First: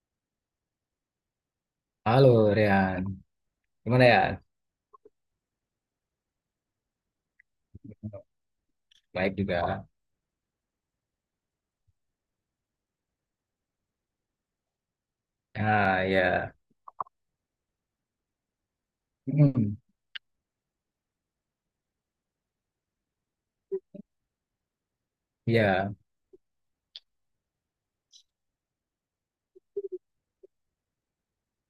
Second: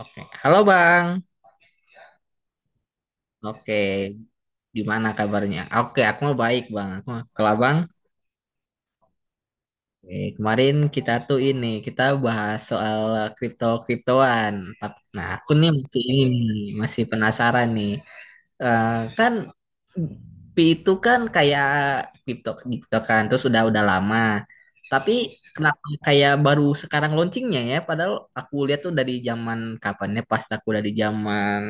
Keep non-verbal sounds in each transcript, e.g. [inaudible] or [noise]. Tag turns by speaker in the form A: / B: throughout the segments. A: Oke, halo Bang.
B: Halo Rian,
A: Oke,
B: gimana ya?
A: gimana kabarnya? Oke, aku mau baik Bang. Kalau Bang,
B: Baik juga.
A: nih, kemarin kita tuh ini kita bahas soal kripto kriptoan. Nah, aku nih masih
B: Ah
A: ini
B: ya.
A: nih, masih penasaran nih. Eh, Kan
B: Mm,
A: Pi itu kan kayak kripto gitu kan, terus udah lama. Tapi kenapa
B: ya.
A: kayak baru sekarang launchingnya ya? Padahal aku lihat tuh dari zaman kapan ya? Pas aku dari zaman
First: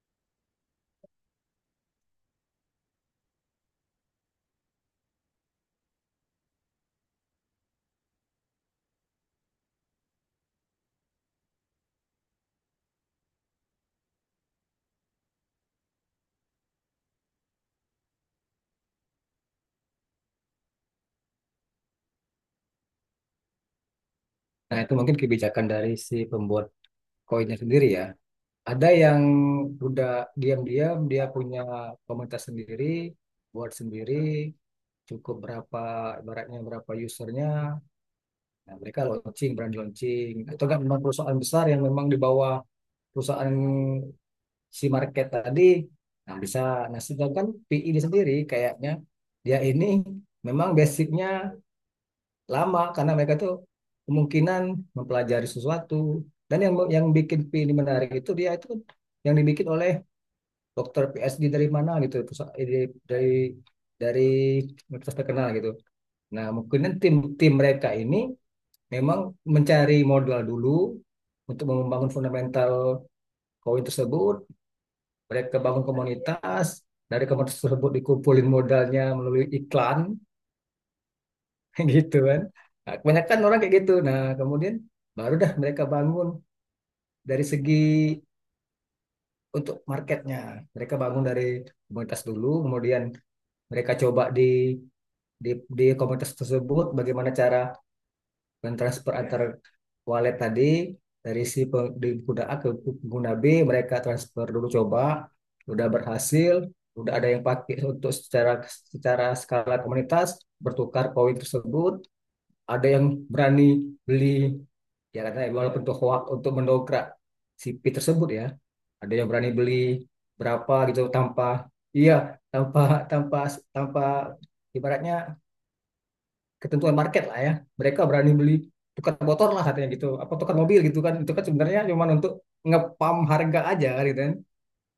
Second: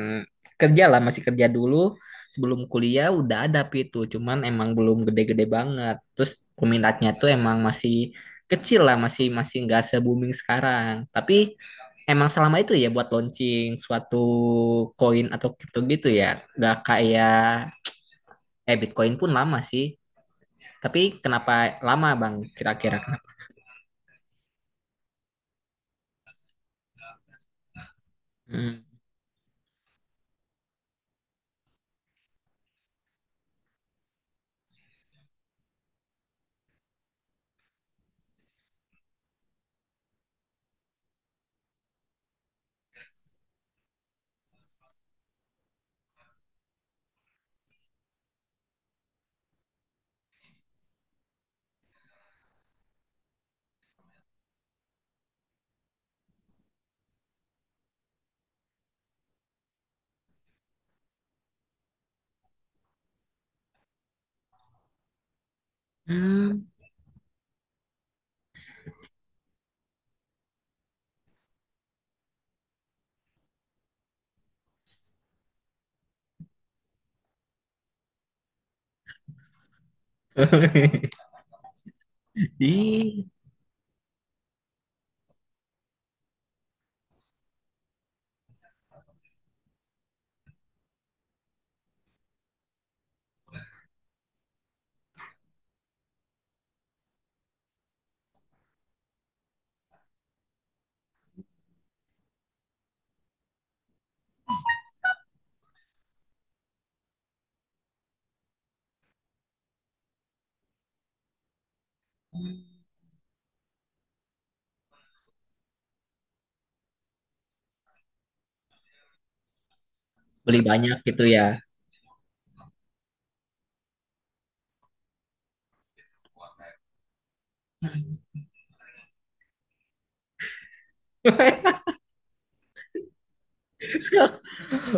A: kerja lah, masih kerja dulu. Sebelum kuliah udah ada Pi itu, cuman emang belum gede-gede banget. Terus peminatnya tuh emang masih kecil lah masih masih nggak se booming sekarang, tapi emang selama itu ya buat launching suatu koin atau kripto gitu ya nggak kayak Bitcoin pun lama sih, tapi kenapa lama bang kira-kira?
B: Nah itu mungkin kebijakan dari si pembuat koinnya sendiri ya.
A: Hmm.
B: Ada yang udah diam-diam dia punya komunitas sendiri, buat sendiri, cukup berapa ibaratnya berapa usernya. Nah, mereka launching, brand launching. Atau enggak memang perusahaan besar yang memang di bawah perusahaan si market tadi, nah bisa, nah sedangkan PI ini sendiri kayaknya dia ini memang basicnya lama karena mereka tuh kemungkinan mempelajari sesuatu, dan yang bikin PI ini menarik itu dia itu yang dibikin oleh dokter PSD dari mana gitu, dari dari dari universitas terkenal gitu. Nah
A: Hmm.
B: mungkin tim tim mereka ini memang mencari modal dulu untuk membangun fundamental koin tersebut. Mereka bangun komunitas, dari komunitas tersebut dikumpulin modalnya melalui iklan
A: [laughs]
B: [laughs] gitu kan. Nah,
A: Ih,
B: kebanyakan orang kayak gitu. Nah kemudian baru dah mereka bangun dari segi untuk marketnya, mereka bangun dari komunitas dulu, kemudian mereka coba di, di komunitas tersebut bagaimana cara, dan antar wallet tadi, dari si pengguna A ke pengguna B mereka transfer dulu coba. Udah berhasil, udah ada yang pakai untuk secara secara skala komunitas bertukar koin tersebut. Ada yang berani beli, ya katanya walaupun itu hoax untuk mendongkrak si P tersebut ya. Ada yang berani beli
A: beli
B: berapa
A: banyak
B: gitu
A: gitu ya?
B: tanpa, iya tanpa tanpa tanpa ibaratnya ketentuan market lah ya. Mereka berani beli, tukar motor lah katanya gitu, apa tukar mobil gitu kan. Itu kan
A: [laughs]
B: sebenarnya cuma untuk ngepam harga aja kan gitu kan.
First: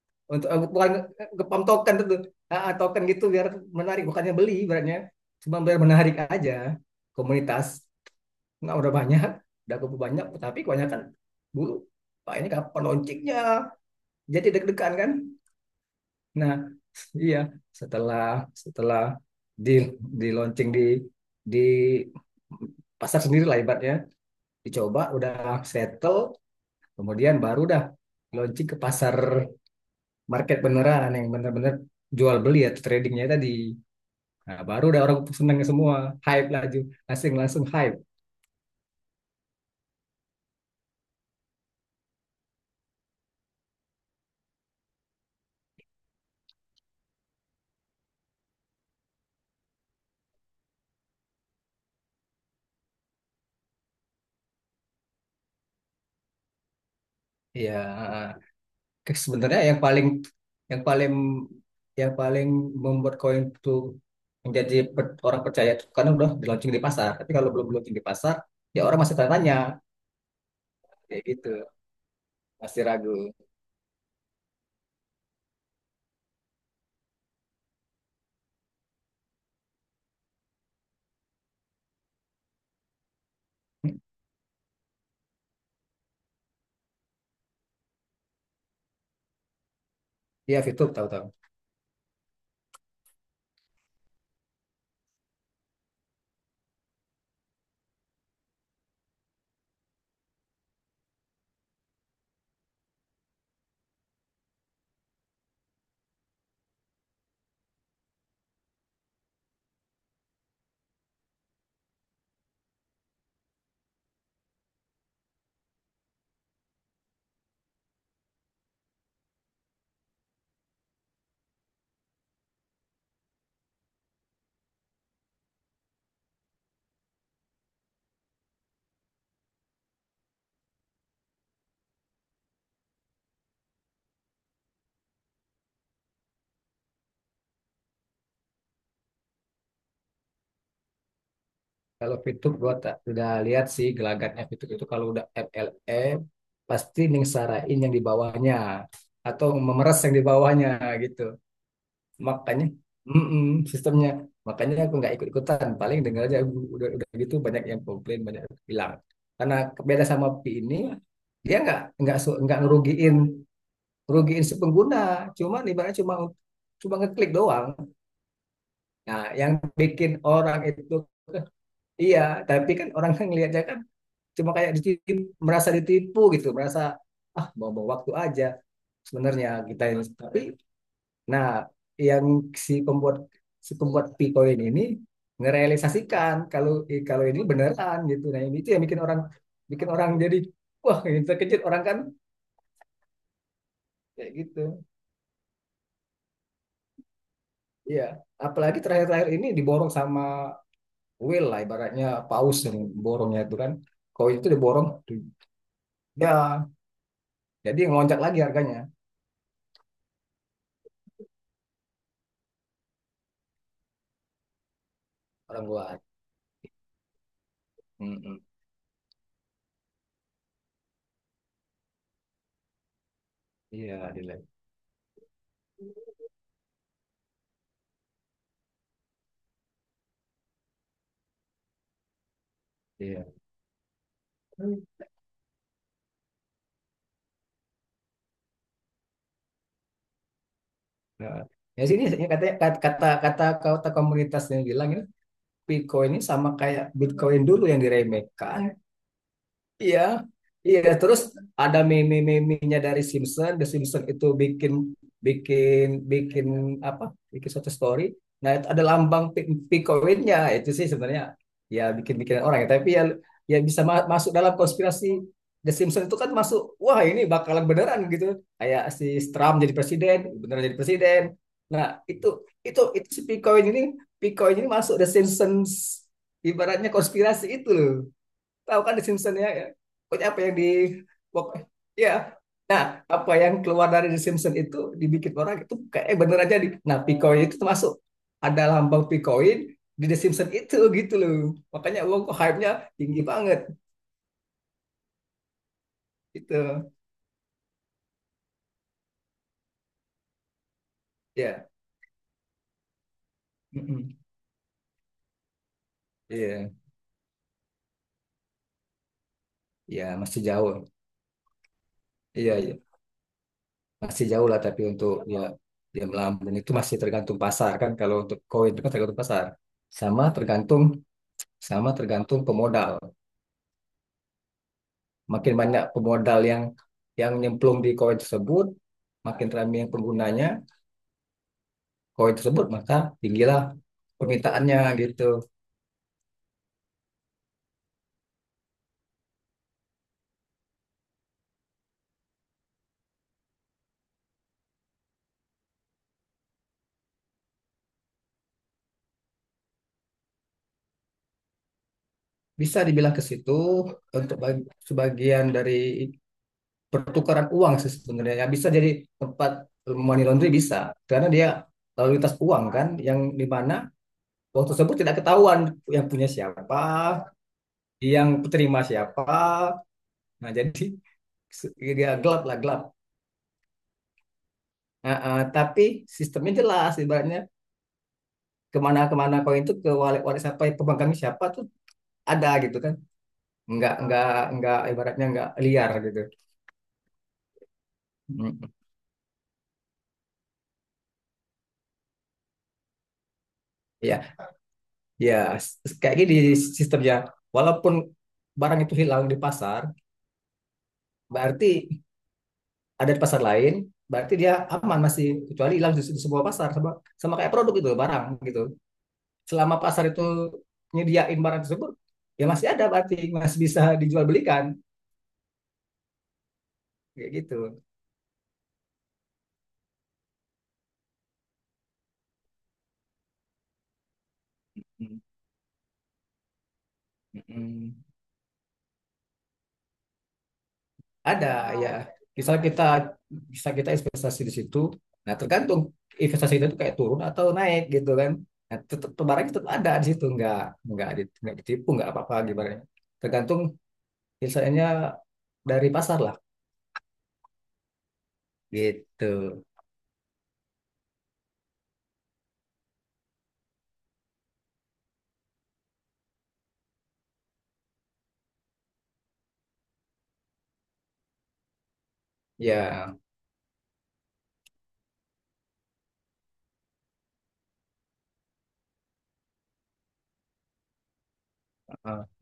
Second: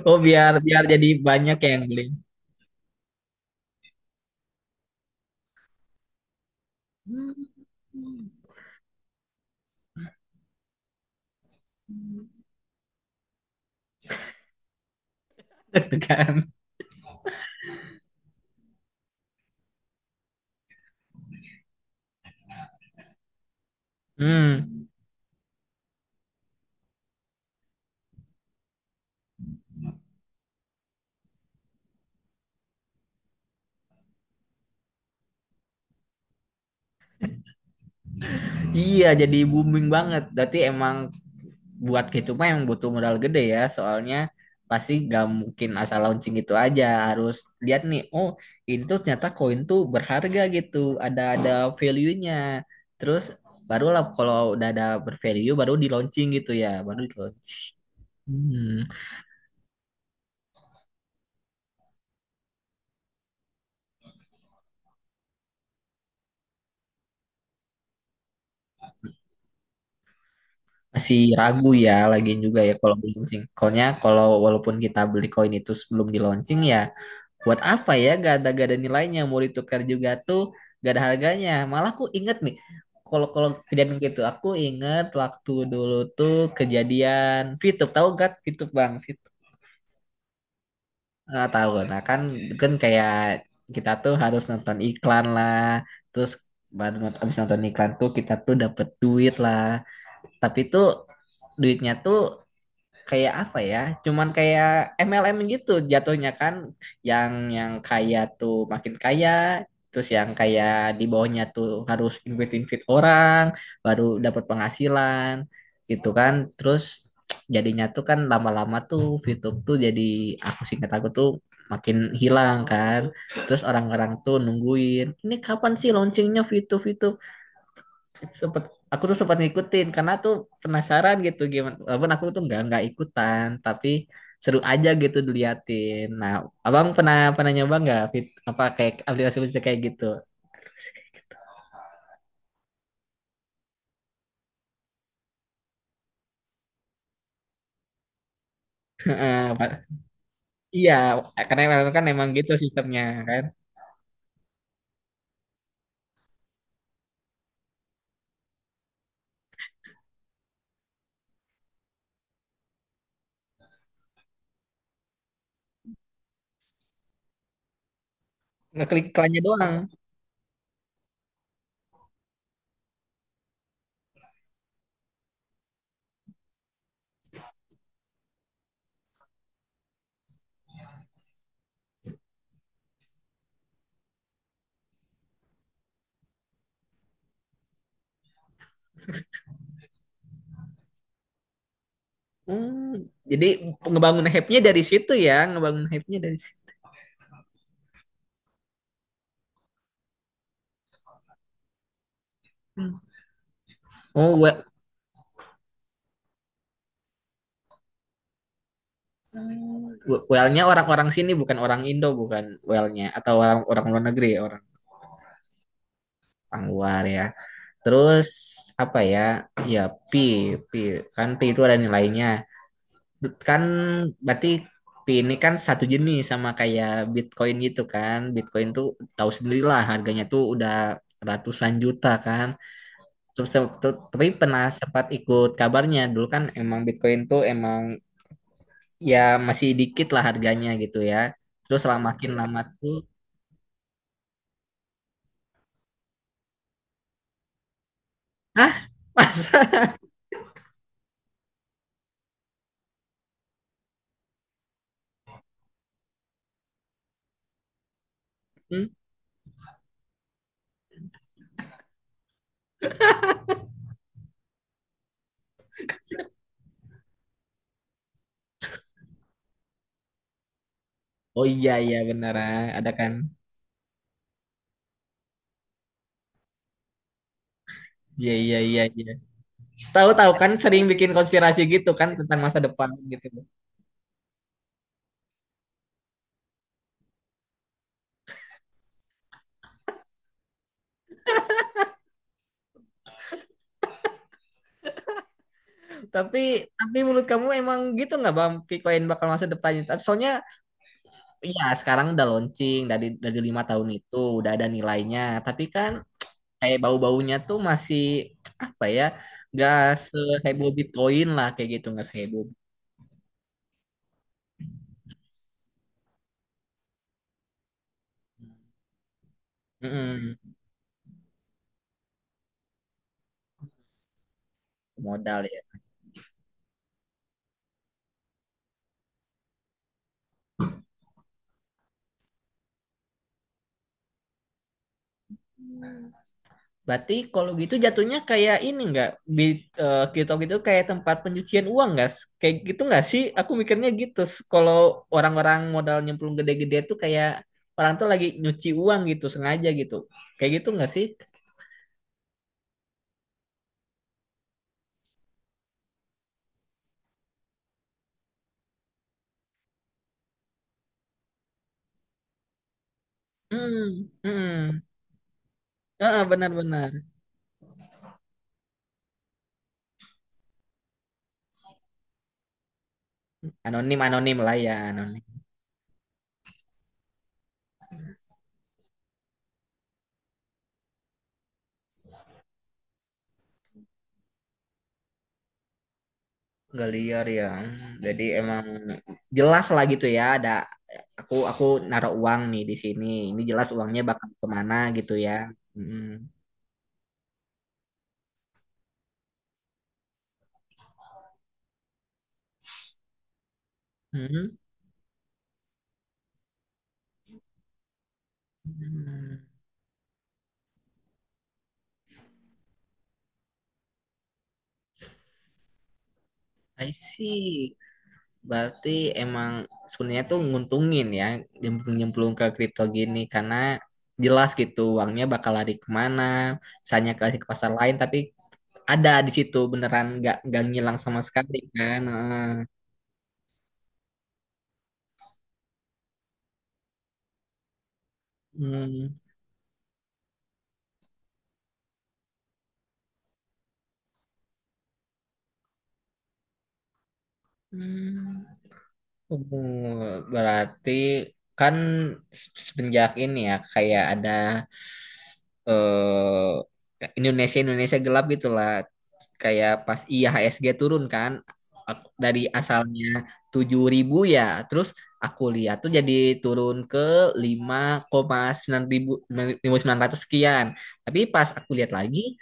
A: Oh,
B: Untuk
A: biar biar
B: bukan
A: jadi banyak
B: ngepam
A: yang
B: token
A: beli.
B: itu. Token gitu biar menarik, bukannya beli ibaratnya. Cuma biar menarik aja
A: Hmm.
B: komunitas. Nah, udah banyak, udah cukup banyak, tapi kebanyakan dulu. Pak ini kapan loncengnya? Jadi deg-degan kan?
A: [laughs] kan.
B: Nah, iya. Setelah setelah di di launching di di pasar sendiri lah ibaratnya,
A: Hmm,
B: dicoba udah settle, kemudian baru dah launching ke pasar, market beneran yang bener-bener jual beli ya, tradingnya tadi. Nah, baru dah orang seneng semua, hype laju, langsung langsung hype.
A: iya jadi booming banget berarti emang buat gitu mah yang butuh modal gede ya, soalnya pasti gak mungkin asal launching gitu aja, harus lihat nih, oh ini tuh ternyata koin tuh berharga gitu, ada value-nya, terus barulah kalau udah ada bervalue baru di launching gitu ya, baru di launching.
B: Iya.
A: Hmm,
B: Sebenarnya yang paling yang paling yang paling membuat koin itu menjadi orang percaya itu karena udah di launching di pasar. Tapi kalau belum launching di pasar, ya orang masih tanya-tanya
A: masih
B: kayak gitu,
A: ragu ya lagi juga ya
B: masih
A: kalau di
B: ragu.
A: launching. Soalnya kalau walaupun kita beli koin itu sebelum di launching ya buat apa ya, gak ada nilainya, mau ditukar juga tuh gak ada harganya. Malah aku inget nih kalau kalau kejadian gitu. Aku inget waktu dulu tuh kejadian Fitup, tahu gak Fitup bang? Fitup
B: Iya, VTube tahu-tahu.
A: nggak tahu? Nah kan, kan kayak kita tuh harus nonton iklan lah, terus baru abis nonton iklan tuh kita tuh dapet duit lah. Tapi tuh duitnya tuh kayak apa ya? Cuman kayak MLM gitu jatuhnya kan, yang yang kaya tuh makin kaya, terus yang kayak di bawahnya tuh harus invite-invite orang baru dapat penghasilan gitu kan. Terus jadinya tuh kan lama-lama tuh VTube tuh jadi aku singkat aku tuh makin hilang kan. Terus orang-orang tuh nungguin, ini kapan sih launchingnya VTube itu. Sempet aku tuh sempat ngikutin karena tuh penasaran gitu gimana, walaupun aku tuh nggak ikutan tapi seru aja gitu diliatin. Nah, abang pernah pernah nyoba nggak, apa kayak aplikasi aplikasi kayak gitu? [laughs]
B: Kalau VTube gua tak udah lihat sih gelagatnya. VTube itu kalau udah MLM pasti ningsarain yang di bawahnya, atau
A: Heeh,
B: memeras yang di bawahnya
A: iya
B: gitu.
A: karena emang- kan emang gitu
B: Makanya
A: sistemnya kan,
B: mm-mm, sistemnya, makanya aku nggak ikut-ikutan, paling dengar aja aku udah gitu banyak yang komplain, banyak yang bilang. Karena beda sama Pi ini, dia nggak nggak ngerugiin, ngerugiin si pengguna, cuman ibaratnya cuma, cuma ngeklik doang.
A: ngeklik
B: Nah,
A: iklannya
B: yang
A: doang.
B: bikin orang itu, iya, tapi kan orang kan ngelihatnya kan cuma kayak ditipu, merasa ditipu gitu, merasa ah bawa-bawa waktu aja sebenarnya kita ini. Tapi nah, yang si pembuat, si pembuat Picoin ini ngerealisasikan kalau kalau ini beneran gitu. Nah, ini itu yang bikin orang, bikin orang jadi wah, ini terkejut orang kan
A: Hmm, jadi ngebangun
B: kayak
A: hype-nya dari
B: gitu.
A: situ ya, ngebangun hype-nya dari situ.
B: Iya, apalagi terakhir-terakhir ini diborong sama whale lah, ibaratnya paus yang borongnya itu kan. Koin
A: Oh,
B: itu
A: well,
B: diborong tuh. Ya. Jadi ngelonjak lagi harganya
A: well-nya orang-orang sini bukan orang Indo, bukan well-nya, atau orang orang luar negeri, orang
B: orang luar.
A: orang luar ya. Terus
B: Mm-mm.
A: apa ya? Ya pi, pi kan pi itu ada nilainya. Kan
B: Iya, delay.
A: berarti pi ini kan satu jenis sama kayak Bitcoin gitu kan. Bitcoin tuh tahu sendirilah harganya tuh udah ratusan juta kan.
B: Iya.
A: Terus tapi pernah sempat ikut kabarnya dulu kan emang Bitcoin tuh emang ya masih dikit lah harganya gitu ya.
B: Nah,
A: Terus
B: ya
A: lah
B: sini katanya,
A: makin
B: kata
A: lama tuh
B: kata kata kata komunitasnya bilang ini Bitcoin ini sama kayak Bitcoin dulu yang diremehkan.
A: ah. [laughs] Masa?
B: Iya, iya. Terus ada meme-memenya dari Simpson. The Simpson itu bikin bikin bikin apa? Bikin suatu story. Nah, itu ada
A: Hmm?
B: lambang Picoinnya itu sih sebenarnya, ya bikin-bikin orang ya. Tapi ya, ya bisa masuk dalam konspirasi. The Simpson itu kan masuk, wah ini bakalan beneran gitu. Kayak si Trump jadi presiden, beneran jadi presiden.
A: Oh iya
B: Nah,
A: iya
B: itu
A: benar ah,
B: itu
A: ada
B: itu
A: kan.
B: si Picoin ini, Picoin ini masuk The Simpsons, ibaratnya konspirasi itu loh.
A: Iya iya
B: Tahu
A: iya
B: kan The
A: iya.
B: Simpsons ya? Ya. Pokoknya
A: Tahu-tahu
B: apa
A: kan
B: yang di,
A: sering bikin
B: pok-
A: konspirasi gitu kan
B: ya
A: tentang masa depan gitu.
B: apa yang keluar dari The Simpsons itu dibikin orang itu kayak eh, bener aja di. Nah, Picoin itu termasuk, ada lambang Picoin di The Simpsons itu gitu loh. Makanya uang kok hype-nya tinggi banget
A: Tapi
B: gitu.
A: tapi menurut kamu emang gitu nggak Bang Bitcoin bakal masa depannya? Soalnya ya
B: Ya.
A: sekarang udah launching dari 5 tahun itu
B: Mm.
A: udah ada nilainya. Tapi kan
B: Iya.
A: kayak bau-baunya tuh masih apa ya? Nggak
B: Ya, masih
A: seheboh
B: jauh.
A: Bitcoin lah kayak gitu, nggak seheboh.
B: Iya, iya. Masih jauh lah tapi untuk ya dia melambung itu masih tergantung pasar kan, kalau untuk koin itu kan tergantung pasar. Sama
A: Mm-mm,
B: tergantung sama tergantung pemodal.
A: modal
B: Makin
A: ya.
B: banyak pemodal yang nyemplung di koin tersebut, makin ramai yang penggunanya koin tersebut, maka tinggilah permintaannya gitu.
A: Berarti kalau gitu jatuhnya kayak ini nggak di TikTok itu kayak tempat pencucian uang nggak? Kayak gitu nggak sih? Aku mikirnya gitu. Kalau orang-orang modal nyemplung gede-gede tuh kayak orang tuh lagi nyuci uang gitu sengaja gitu. Kayak gitu nggak sih?
B: Bisa dibilang ke situ untuk sebagian dari pertukaran uang sih sebenarnya. Ya, bisa jadi tempat money laundry, bisa karena dia lalu lintas uang kan yang di mana
A: Hmm,
B: uang
A: hmm.
B: tersebut tidak ketahuan yang
A: Heeh,
B: punya siapa,
A: benar-benar.
B: yang penerima siapa. Nah, jadi [laughs] ya gelap lah, gelap.
A: Anonim anonim lah ya
B: Nah,
A: anonim.
B: tapi sistemnya jelas ibaratnya kemana-kemana koin itu ke wallet-wallet siapa, pemegang siapa tuh ada gitu kan. Nggak nggak nggak ibaratnya nggak liar gitu.
A: Nggak liar ya. Hmm, jadi emang
B: Mm.
A: jelas lah gitu ya. Ada aku naruh uang nih di sini. Ini jelas uangnya bakal
B: Ya,
A: kemana gitu ya.
B: ya,
A: Hmm.
B: kayak gini sistemnya, walaupun barang itu hilang di pasar, berarti ada di pasar lain, berarti
A: Hmm.
B: dia aman masih, kecuali hilang di, di sebuah pasar. Sama sama kayak produk itu barang gitu,
A: Hmm,
B: selama pasar itu nyediain barang tersebut, ya masih ada berarti masih bisa dijual belikan
A: I
B: kayak gitu.
A: see. Berarti emang sebenarnya tuh nguntungin ya nyemplung-nyemplung ke kripto gini, karena jelas gitu
B: Mm.
A: uangnya bakal lari kemana, misalnya ke pasar
B: Mm-mm.
A: lain, tapi ada di situ beneran nggak ngilang sama sekali
B: Ada ya,
A: kan. Heeh.
B: bisa kita bisa kita investasi di situ. Nah tergantung investasi itu kayak turun atau naik gitu kan. Nah tetap
A: Hmm.
B: barang tetap ada di situ, nggak nggak ditipu, nggak apa-apa gimana. Tergantung misalnya dari pasar lah
A: Hmm.
B: gitu.
A: Hmm, berarti kan semenjak ini ya kayak ada Indonesia Indonesia gelap gitulah kayak pas IHSG turun kan, dari
B: Ya,
A: asalnya 7.000 ya, terus aku lihat tuh jadi turun ke lima koma sembilan ribu sembilan ratus sekian, tapi pas aku lihat
B: eh,
A: lagi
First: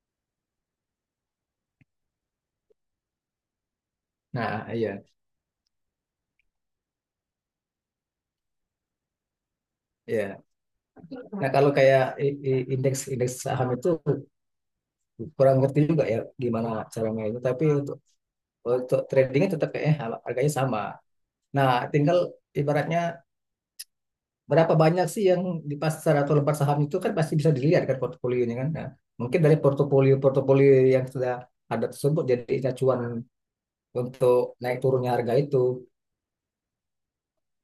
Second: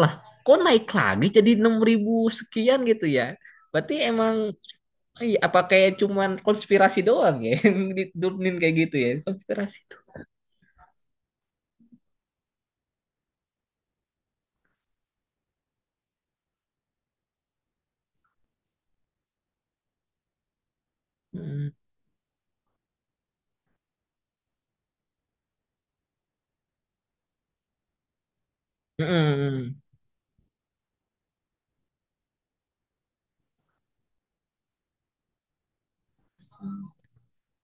A: lah kok naik lagi jadi 6.000 sekian gitu ya berarti emang.
B: nah iya
A: Iya, apa kayak cuman konspirasi doang ya? [laughs] Yang diturunin kayak gitu ya konspirasi tuh.
B: iya. Nah kalau kayak, indeks indeks saham itu kurang ngerti juga ya gimana cara mainnya. Tapi untuk tradingnya tetap kayaknya harganya sama.
A: Hmm.
B: Nah tinggal ibaratnya berapa banyak sih yang di pasar atau lembar saham itu kan pasti bisa dilihat kan portofolionya kan. Nah, mungkin dari
A: Mm-mm.
B: portofolio-portofolio yang sudah ada tersebut jadi acuan untuk naik turunnya harga itu.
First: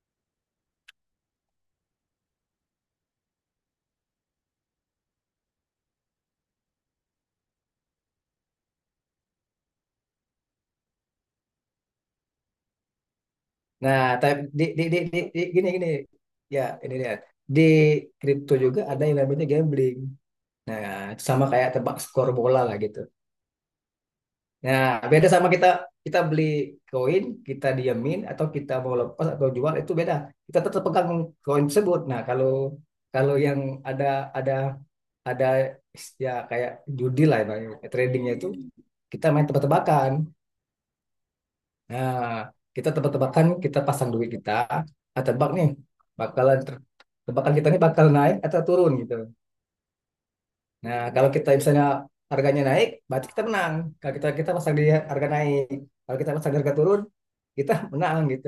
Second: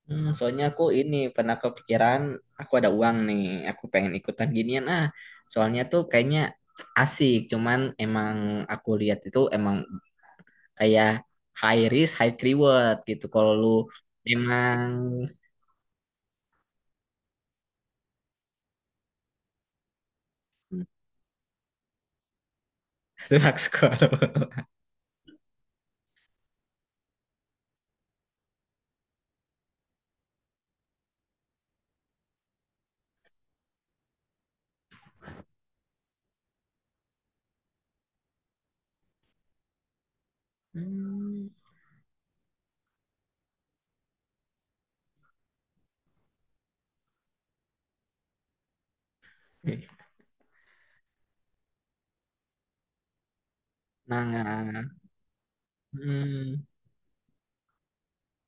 A: Hmm, soalnya aku ini pernah kepikiran aku ada uang nih, aku pengen ikutan ginian ah. Soalnya tuh kayaknya asik, cuman emang aku lihat itu emang kayak high risk high reward gitu. Kalau lu
B: Nah, tapi di,
A: emang
B: di, di, di, di gini gini, ya ini dia. Di kripto juga ada yang namanya gambling. Nah, sama kayak tebak skor bola lah gitu.
A: [laughs] drug squad.
B: Nah, beda sama kita, kita beli koin, kita diamin atau kita mau lepas atau jual itu beda. Kita tetap pegang koin tersebut. Nah, kalau kalau yang ada ada ada ya kayak judi lah ya, tradingnya itu kita main tebak-tebakan.
A: Hmm.
B: Nah, kita tebak-tebakan, kita pasang duit kita, ah, tebak nih bakalan tebakan kita ini bakal naik atau turun gitu. Nah, kalau kita misalnya harganya naik, berarti kita menang. Kalau kita kita pasang di
A: Nah,
B: harga naik, kalau kita pasang di
A: hmm,
B: harga turun, kita menang gitu.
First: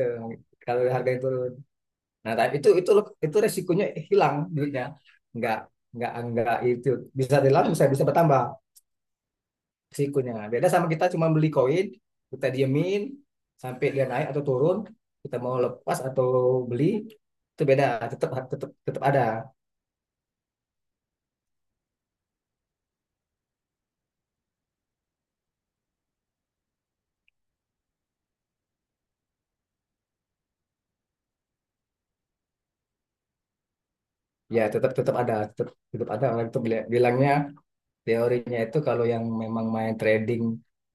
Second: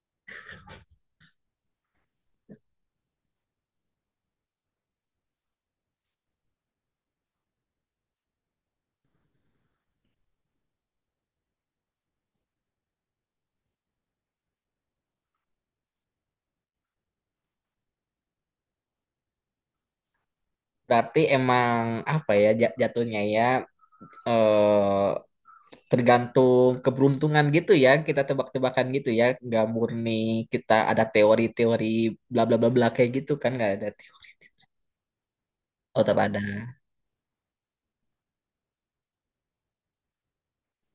B: Kalau harganya turun. Nah, tapi itu resikonya hilang duitnya. Enggak, enggak itu bisa hilang, bisa, bisa bertambah resikonya. Beda sama kita cuma beli koin, kita diemin sampai dia naik atau turun, kita mau lepas atau beli itu beda, tetap tetap tetap ada.
A: berarti emang apa ya jatuhnya ya? eh Tergantung keberuntungan gitu ya, kita tebak-tebakan gitu ya, nggak murni kita ada teori-teori bla bla bla bla kayak gitu kan, nggak ada teori.
B: Ya tetap tetap ada, tetap
A: Oh
B: tetap
A: tetap
B: ada
A: ada.
B: orang itu bilangnya. Teorinya itu kalau yang memang main trading,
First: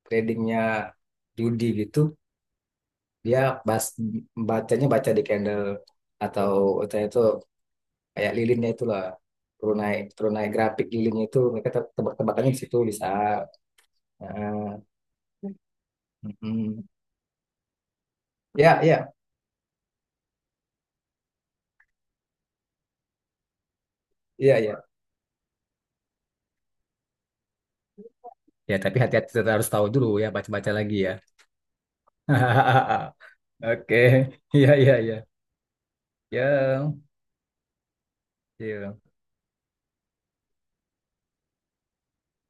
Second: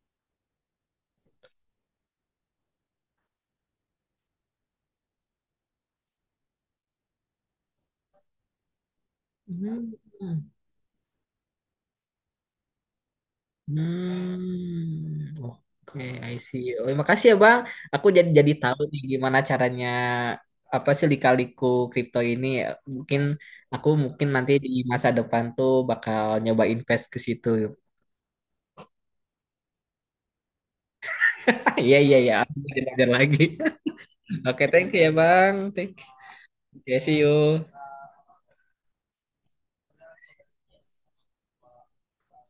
B: tradingnya judi gitu, dia bas, bacanya baca di candle, atau itu kayak lilinnya itulah,
A: Hmm.
B: tunai tunai grafik lilinnya itu mereka tebak-tebakannya di situ bisa. Nah,
A: Hmm. Oke, I see.
B: mm.
A: Oh, makasih ya bang, aku jadi tahu
B: Ya,
A: nih
B: ya,
A: gimana caranya, apa sih lika-liku kripto ini. Mungkin aku mungkin nanti
B: ya,
A: di
B: ya.
A: masa depan tuh bakal nyoba invest ke situ. [laughs]
B: Ya, tapi hati-hati, tetap harus tahu dulu ya, baca-baca lagi ya.
A: Iya iya iya aku belajar
B: [laughs]
A: lagi.
B: Oke,
A: [laughs] Oke,
B: iya,
A: thank
B: iya,
A: you ya
B: iya.
A: bang, thank you. Oke,
B: Ya,
A: see you.
B: ya.